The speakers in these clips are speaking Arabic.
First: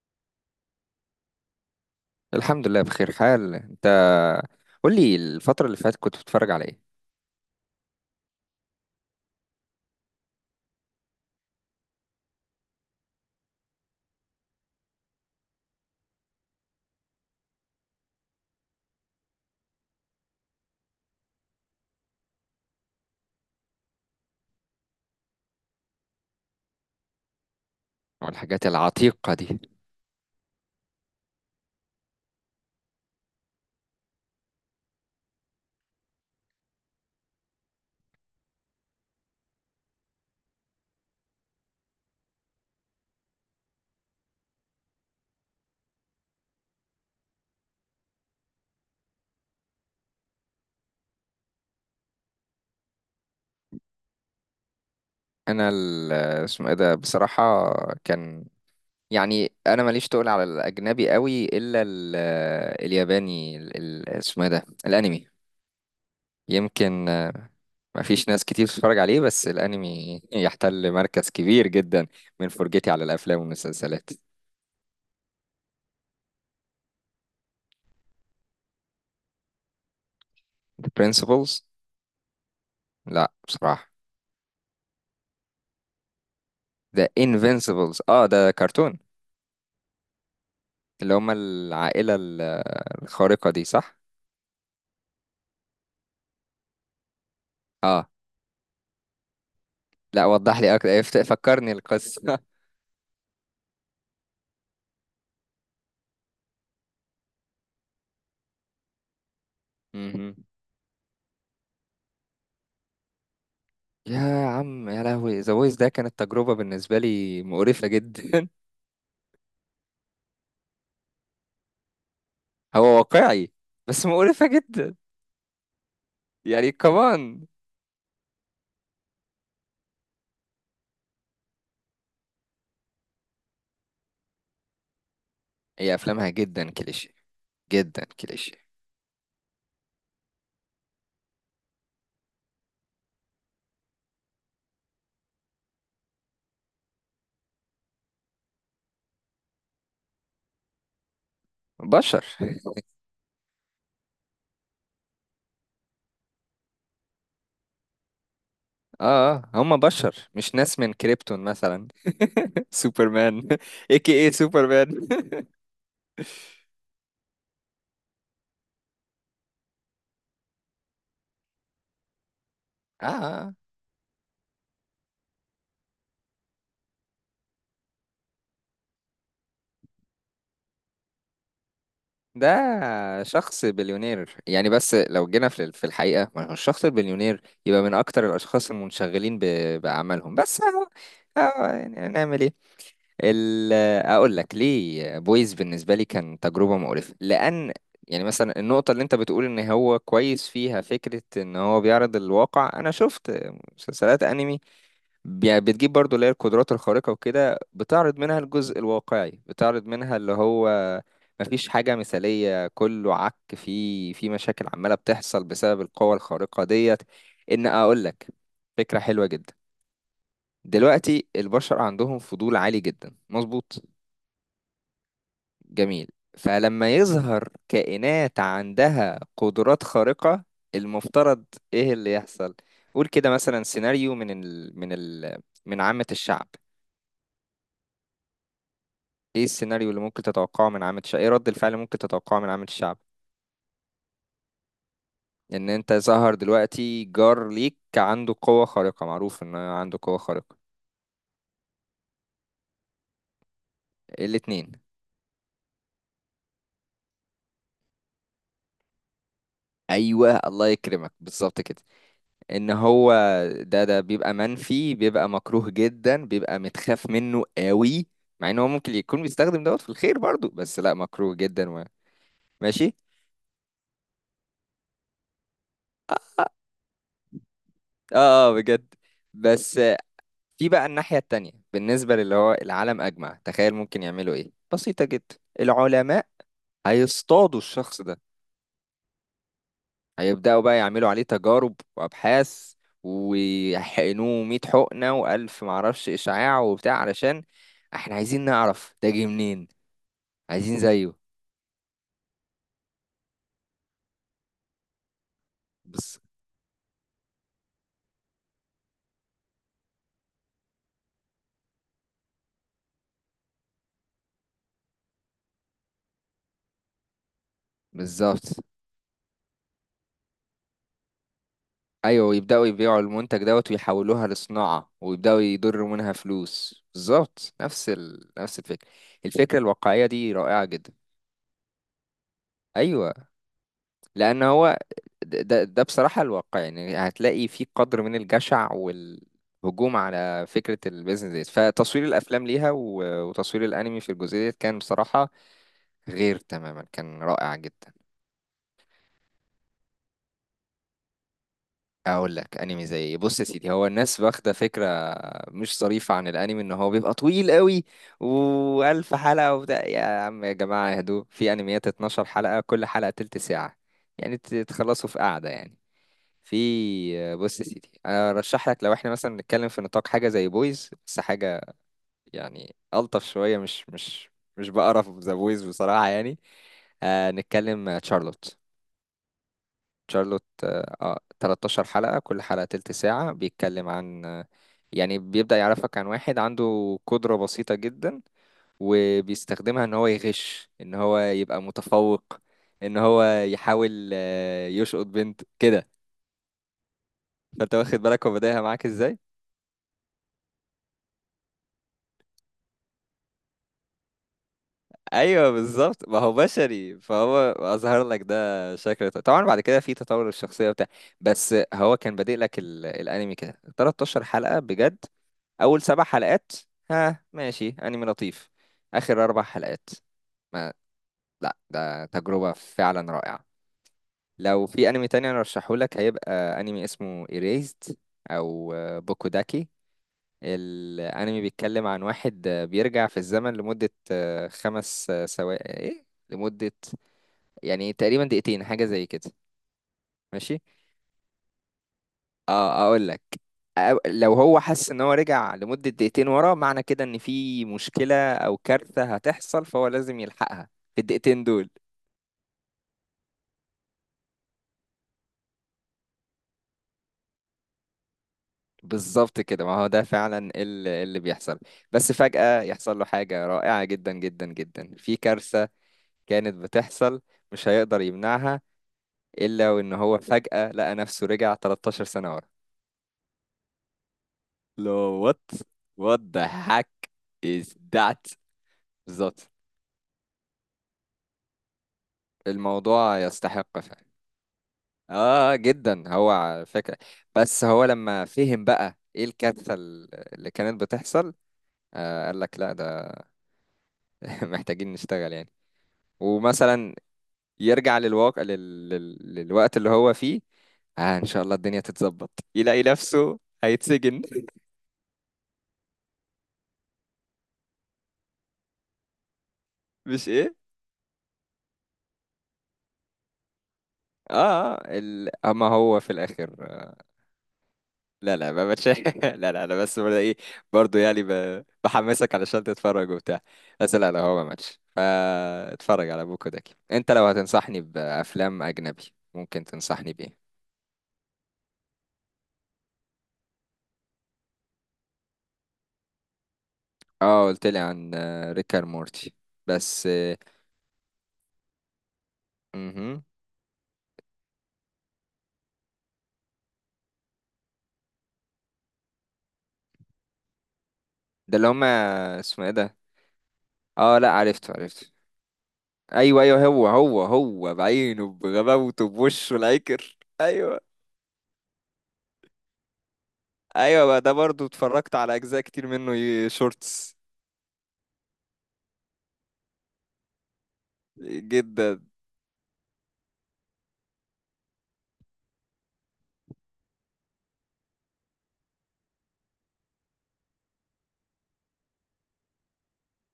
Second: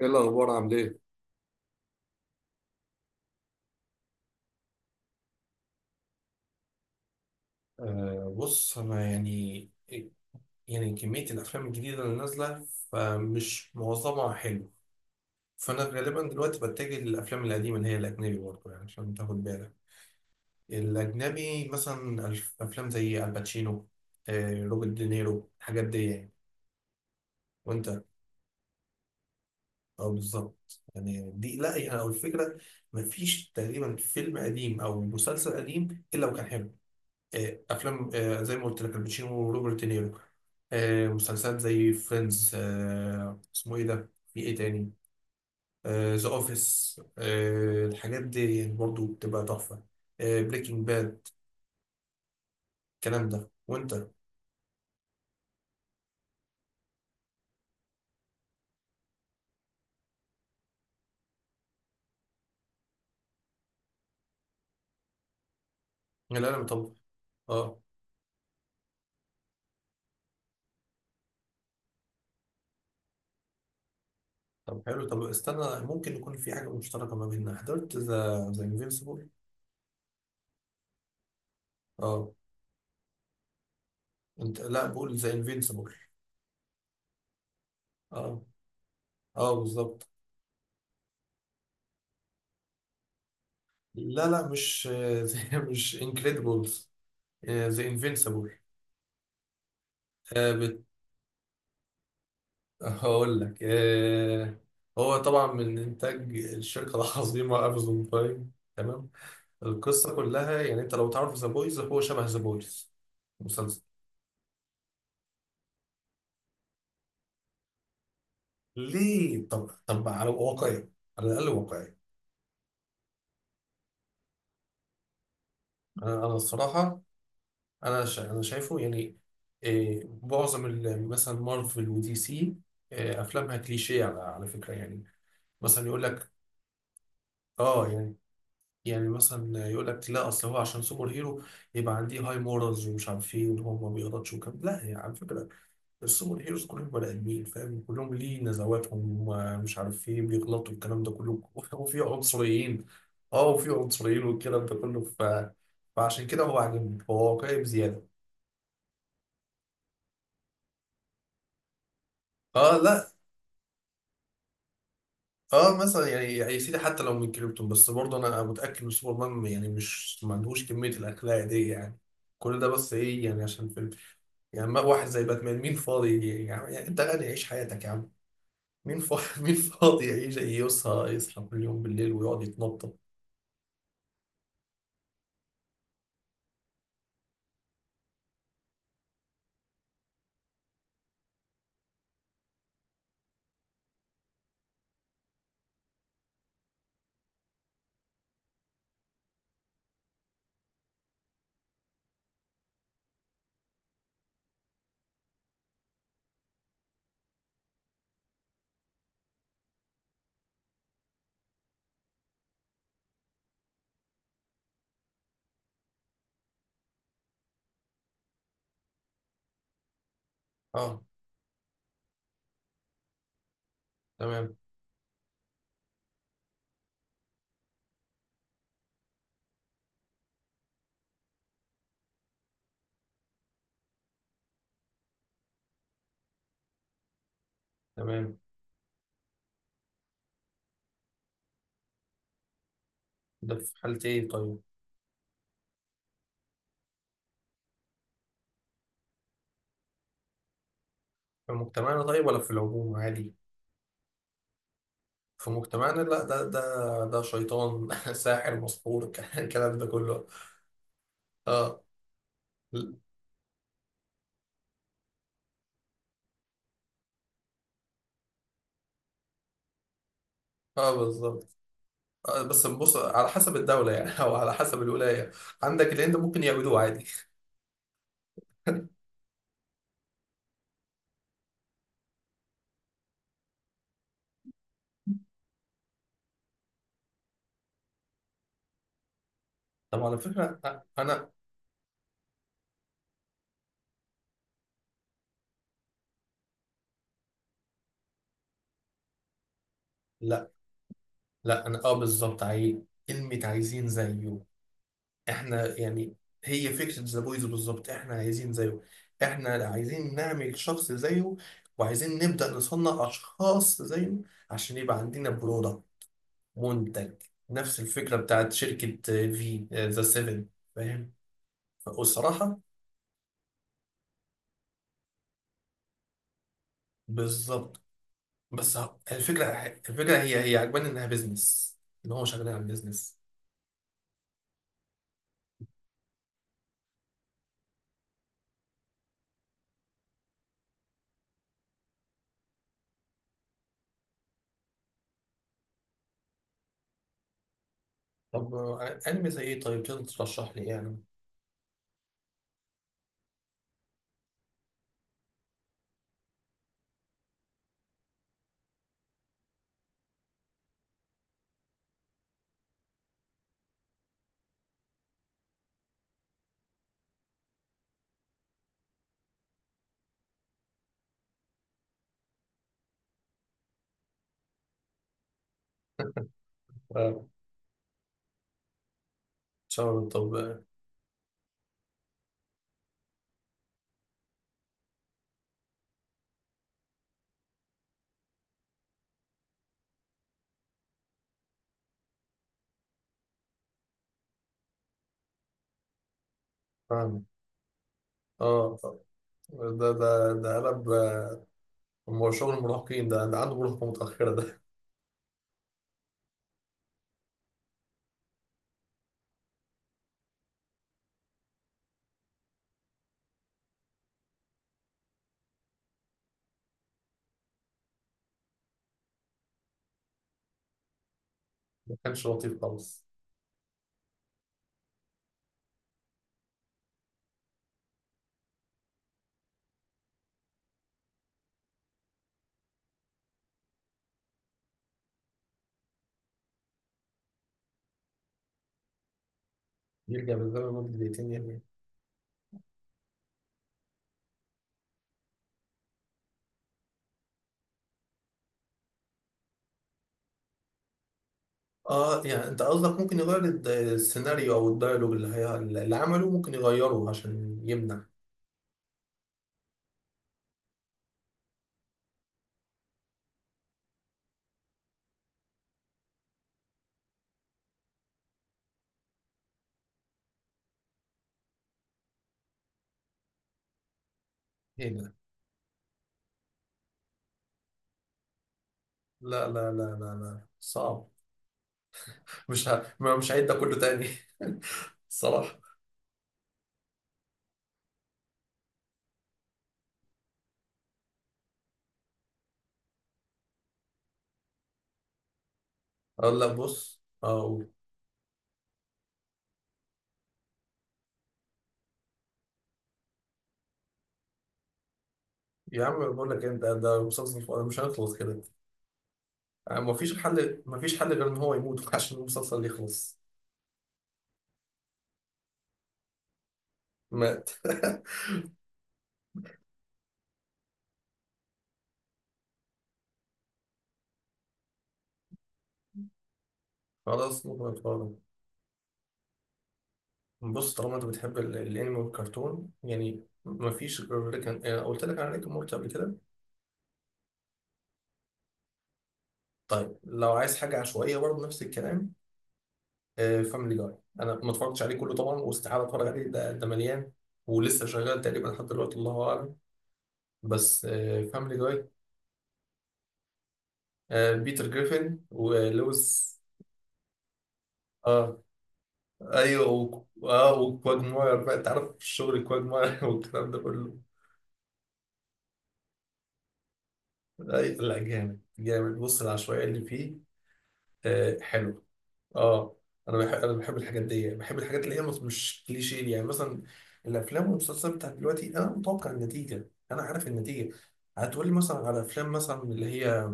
ايه الاخبار؟ عامل ايه؟ الحمد لله، بخير. حال انت؟ قول لي، الفترة اللي فاتت كنت بتتفرج على ايه؟ بص، أنا يعني كمية الأفلام الجديدة اللي نازلة، فمش معظمها حلو. فأنا غالبا دلوقتي بتجه للأفلام القديمة اللي هي الأجنبي برضه يعني عشان تاخد بالك. الأجنبي مثلا أفلام زي الباتشينو، روبرت دينيرو، الحاجات دي يعني. وأنت؟ والحاجات العتيقة دي. أه بالظبط يعني دي، لا يعني أو الفكرة، مفيش تقريبا فيلم قديم أو مسلسل قديم إلا وكان حلو. افلام زي ما قلت لك الباتشينو وروبرت دينيرو، مسلسلات زي فريندز، اسمه ايه ده، في ايه تاني، ذا اوفيس، الحاجات دي يعني برضو بتبقى تحفه. بريكنج باد، الكلام ده. وانت؟ انا ال- اسمه ايه ده، بصراحة؟ كان، يعني، انا ماليش تقول على الاجنبي قوي الا الياباني، اسمه ايه ده، الانمي. لا، لا طب. يمكن. اه، ما فيش ناس كتير بتتفرج عليه، بس الانمي يحتل مركز كبير جدا من فرجتي على الافلام والمسلسلات. طب حلو، طب استنى، ممكن يكون في حاجه مشتركه ما بيننا. حضرت ذا انفينسيبل؟ The Principles. اه، لا بصراحة. انت، لا، بقول ذا انفينسيبل. The Invincibles، اه اه ده كرتون، اه بالظبط. اللي هم العائلة الخارقة دي، صح؟ لا لا مش مش انكريدبلز. ذا اه. انفينسيبل. لا، وضح لي اكتر. فكرني القصة هقول لك هو طبعا من انتاج الشركه العظيمه امازون برايم، تمام؟ القصه مهم. كلها يعني انت لو تعرف ذا بويز، هو شبه ذا بويز. مسلسل. يا عم، يا لهوي، ذا فويس ده كانت تجربة بالنسبة لي مقرفة جدا. ليه؟ طب، طب على واقعي، على الاقل واقعي. هو واقعي بس مقرفة جدا. انا يعني، الصراحه، كمان، انا شايفه يعني معظم مثلا مارفل ودي سي، افلامها كليشيه، على فكره يعني. مثلا هي يقول افلامها لك، جدا كليشيه، اه جدا يعني، كليشيه. يعني مثلا يقول لك، لا اصل هو عشان سوبر هيرو يبقى عندي هاي مورالز، ومش عارف ايه، وان هو ما بيغلطش وكده. لا، هي على فكره السوبر هيروز كلهم بني ادمين، فاهم؟ كلهم ليه نزواتهم ومش عارف ايه، بيغلطوا، الكلام ده كله وفي بشر عنصريين. اه، وفي عنصريين والكلام ده كله فعشان كده هو عاجبني، هو واقعي بزياده. اه اه، هم بشر، مش ناس من كريبتون مثلا. اه، لا. سوبرمان اي كي اي سوبرمان اه، مثلا يعني يا سيدي حتى لو من كريبتون، بس برضه انا متاكد ان سوبرمان يعني مش ما عندهوش كميه الاخلاق دي يعني. كل ده بس ايه يعني؟ اه، عشان فيلم. يعني واحد زي باتمان، مين فاضي يجي يعني انت غني، عيش حياتك يا عم. مين فاضي مين فاضي يعيش يصحى، يصحى كل يوم بالليل ويقعد ده يتنطط؟ شخص بليونير يعني، بس لو جينا في الحقيقة، ما هو الشخص البليونير يبقى من أكتر الأشخاص المنشغلين بأعمالهم. بس أهو، أهو، يعني نعمل إيه؟ ال- أقول لك ليه بويز بالنسبة لي كان تجربة مقرفة. لأن، يعني، مثلا النقطة اللي أنت بتقول إن هو كويس فيها فكرة إن هو بيعرض الواقع، أنا شفت مسلسلات أنمي يعني بتجيب برضو اللي هي القدرات الخارقة وكده، بتعرض منها الجزء الواقعي، بتعرض منها اللي هو مفيش حاجة مثالية، كله عك، في مشاكل عمالة بتحصل بسبب القوة الخارقة ديت. إن أقولك، فكرة حلوة جدا. اه، دلوقتي البشر عندهم فضول عالي جدا، مظبوط. تمام. جميل. فلما يظهر كائنات عندها قدرات خارقة، المفترض إيه اللي يحصل؟ قول كده مثلا سيناريو من عامة الشعب. تمام. ايه السيناريو اللي ممكن تتوقعه من عامة الشعب؟ ايه رد الفعل اللي ممكن تتوقعه من عامة الشعب؟ ده في حالة ايه طيب؟ ان انت ظهر دلوقتي جار ليك عنده قوة خارقة، معروف ان هو عنده قوة خارقة. في مجتمعنا طيب، ولا في العموم عادي؟ الاتنين. في مجتمعنا لا، ده شيطان ساحر، مسحور الكلام ده كله. ايوه، الله يكرمك، بالظبط اه، كده. ان هو، ده ده بيبقى منفي، بيبقى مكروه جدا، بيبقى متخاف منه قوي. مع ان هو ممكن يكون بيستخدم دوت في الخير برضو، بس لا، اه مكروه بالظبط. جدا و... بس ماشي. بص، على حسب الدولة يعني او على حسب الولاية. عندك الهند ممكن يعملوه عادي اه، آه، بجد. بس في بقى الناحية التانية بالنسبة للي هو العالم أجمع، تخيل ممكن يعملوا إيه. بسيطة جدا، العلماء هيصطادوا الشخص ده، طب على فكرة، هيبدأوا بقى يعملوا عليه أنا، تجارب وأبحاث، ويحقنوه 100 حقنة وألف معرفش إشعاع وبتاع، علشان إحنا عايزين نعرف ده جه منين، لا عايزين زيه. لا انا اه بالظبط عايز كلمة عايزين زيه. احنا يعني، بس. هي فكرة ذا بويز بالظبط. احنا عايزين زيه، احنا عايزين نعمل شخص زيه، وعايزين نبدأ نصنع اشخاص زيه عشان يبقى عندنا برودكت، منتج. نفس الفكرة بتاعت بالظبط. شركة في ذا سيفن، فاهم؟ أيوة، والصراحة، ويبدأوا يبيعوا المنتج دوت ويحولوها لصناعة ويبدأوا يضروا منها فلوس، بالظبط بالظبط. نفس نفس بس الفكرة. الفكرة، الفكرة الواقعية الفكرة دي هي رائعة عجباني جدا. انها بيزنس، ان هو شغالين على ايوه. بيزنس. لان هو، ده بصراحه الواقع يعني. هتلاقي في قدر من الجشع والهجوم على فكره البيزنس ديت. فتصوير الافلام ليها وتصوير الانمي في الجزئيه ديت كان بصراحه غير تماما، كان رائع جدا. طب انمي زي ايه طيب، تقدر ترشح لي يعني؟ اقول لك انمي زي إيه؟ بص يا سيدي، هو الناس واخده فكره مش ظريفه عن الانمي ان هو بيبقى طويل قوي والف حلقه وبتاع. يا عم، يا جماعه، هدوء، في انميات 12 حلقه، كل حلقه تلت ساعه، يعني تخلصوا في قعده يعني. في، بص يا سيدي، انا ارشح لك لو احنا مثلا نتكلم في نطاق حاجه زي بويز بس حاجه يعني الطف شويه. مش بقرف ذا بويز بصراحه يعني. آه، آه نتكلم، تشارلوت. شغل. طب، تشارلوت، 13 حلقه، كل حلقه تلت ساعه، بيتكلم عن، يعني بيبدا يعرفك عن واحد عنده قدره بسيطه جدا، وبيستخدمها ان هو يغش، ان هو يبقى متفوق، ان هو يحاول يشقط بنت كده. فاهم. فانت واخد بالك هو بدايها اه معاك طب. ازاي. ده ده قلب هو شغل المراهقين، ده عنده مراهقة متأخرة ده. ايوه بالظبط. ما هو بشري فهو اظهر لك ده شكل. طبعا بعد كده في تطور الشخصيه بتاع. بس هو كان بادئ لك الانمي كده. 13 حلقه بجد، اول سبع حلقات، ها ماشي انمي لطيف. اخر اربع حلقات، ما، لا، ما ده كانش تجربه لطيف خالص. فعلا رائعه. لو في انمي تاني انا ارشحه لك، هيبقى انمي اسمه Erased، او بوكوداكي. الانمي بيتكلم عن واحد بيرجع في الزمن لمده خمس، سوا ايه، لمدة، يعني تقريبا دقيقتين، حاجة زي كده. يرجع ماشي، بالزمن لمدة دقيقتين يعني؟ اه اقول لك. لو هو حس ان هو رجع لمدة دقيقتين ورا، معنى كده ان في مشكلة او كارثة هتحصل، فهو لازم يلحقها في الدقيقتين دول. اه يعني انت قصدك ممكن يغير السيناريو او الدايلوج اللي هي اللي عمله، ممكن يغيره عشان يمنع؟ بالظبط كده، ما هو ده فعلا اللي بيحصل. بس فجأة يحصل له حاجة رائعة جدا جدا جدا، في كارثة كانت بتحصل، مش هيقدر يمنعها، الا وان هو فجأة لقى نفسه رجع 13 سنة ورا. ايه لو، ده؟ وات، وات ذا هاك، از ذات، لا بالظبط. لا لا لا لا صعب مش ه... ما- الموضوع مش هعيد ده كله يستحق فعلا. تاني اه الصراحة، جدا، هو على فكرة. بس هو لما فهم بقى ايه الكارثة اللي كانت بتحصل، آه، قال لك لا، ده محتاجين نشتغل يعني. اقول لك ومثلا بص، قول. يرجع للواقع للوقت اللي هو فيه، آه ان شاء الله الدنيا تتظبط، يلاقي نفسه هيتسجن. يا عم بقول لك انت، ده مسلسل، مش هنخلص كده. مفيش مش ايه. حل، مفيش حل غير ان هو يموت عشان المسلسل يخلص. اه, آه اما هو في الاخر. مات. لا لا، ما بتش... لا لا، انا بس برضه ايه، برضه يعني بحمسك علشان تتفرج وبتاع. بس لا لا، هو ما ماتش، فاتفرج على بوكو داكي. انت لو خلاص ممكن هتنصحني اتفرج. بافلام اجنبي، ممكن تنصحني بايه؟ بص، طالما انت بتحب الانمي والكرتون يعني مفيش غير ريك قلت لك على ريك أند مورتي قبل كده. اه قلت لي عن ريكار مورتي. طيب بس. لو عايز حاجه عشوائيه برضه نفس الكلام. امم. فاميلي جاي، انا ما اتفرجتش عليه كله طبعا، واستحاله اتفرج عليه، ده مليان، ولسه شغال تقريبا لحد دلوقتي، الله اعلم. بس، ده فاميلي اللي جاي، هما اسمه ايه ده؟ اه لا، بيتر عرفته عرفته. جريفن ولويس. ايوه ايوه، هو بعينه، اه، بغباوته، بوشه ايوه و... العكر، اه ايوه. وكواجماير بقى، انت عارف الشغل كواجماير والكلام ده كله. ايوه بقى، ده برضه اتفرجت على اجزاء كتير منه، شورتس. ايوه، لا جامد جامد، بص العشوائيه اللي فيه. حلو. جدا. اه. انا بحب الحاجات دي، بحب الحاجات اللي هي مش كليشيه يعني. مثلا الافلام والمسلسلات بتاعت دلوقتي، انا متوقع النتيجه، انا عارف النتيجه. هتقول لي مثلا على افلام مثلا اللي هي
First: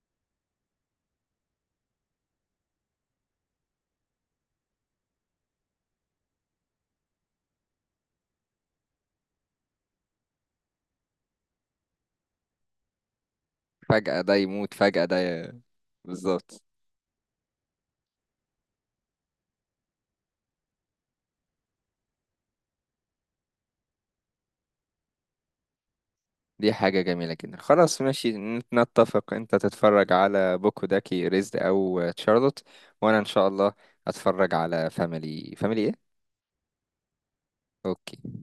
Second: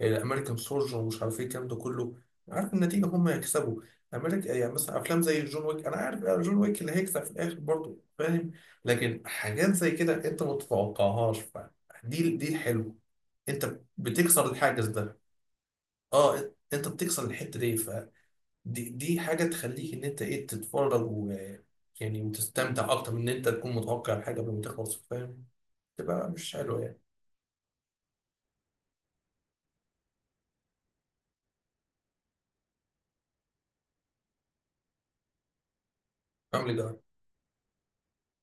الامريكان سولجر، ومش عارف ايه الكلام ده كله، عارف النتيجه، هم يكسبوا امريكا يعني. مثلا افلام زي جون ويك، انا عارف جون ويك اللي هيكسب في الاخر برضه، فاهم؟ لكن حاجات زي كده انت ما تتوقعهاش، فدي دي الحلو. انت فجأة ده بتكسر يموت، الحاجز فجأة ده. اه، بالظبط. انت بتكسر الحته دي، فدي دي حاجه تخليك ان انت ايه، تتفرج، و يعني وتستمتع اكتر من ان انت تكون متوقع الحاجه قبل ما تخلص، فاهم؟ تبقى مش دي حلوه يعني. حاجة جميلة جدا. خلاص ماشي، نتفق انت تتفرج على بوكوداكي ريزد او تشارلوت، وانا ان شاء الله اتفرج على فاميلي ايه. عامل ايه ده؟ اوكي.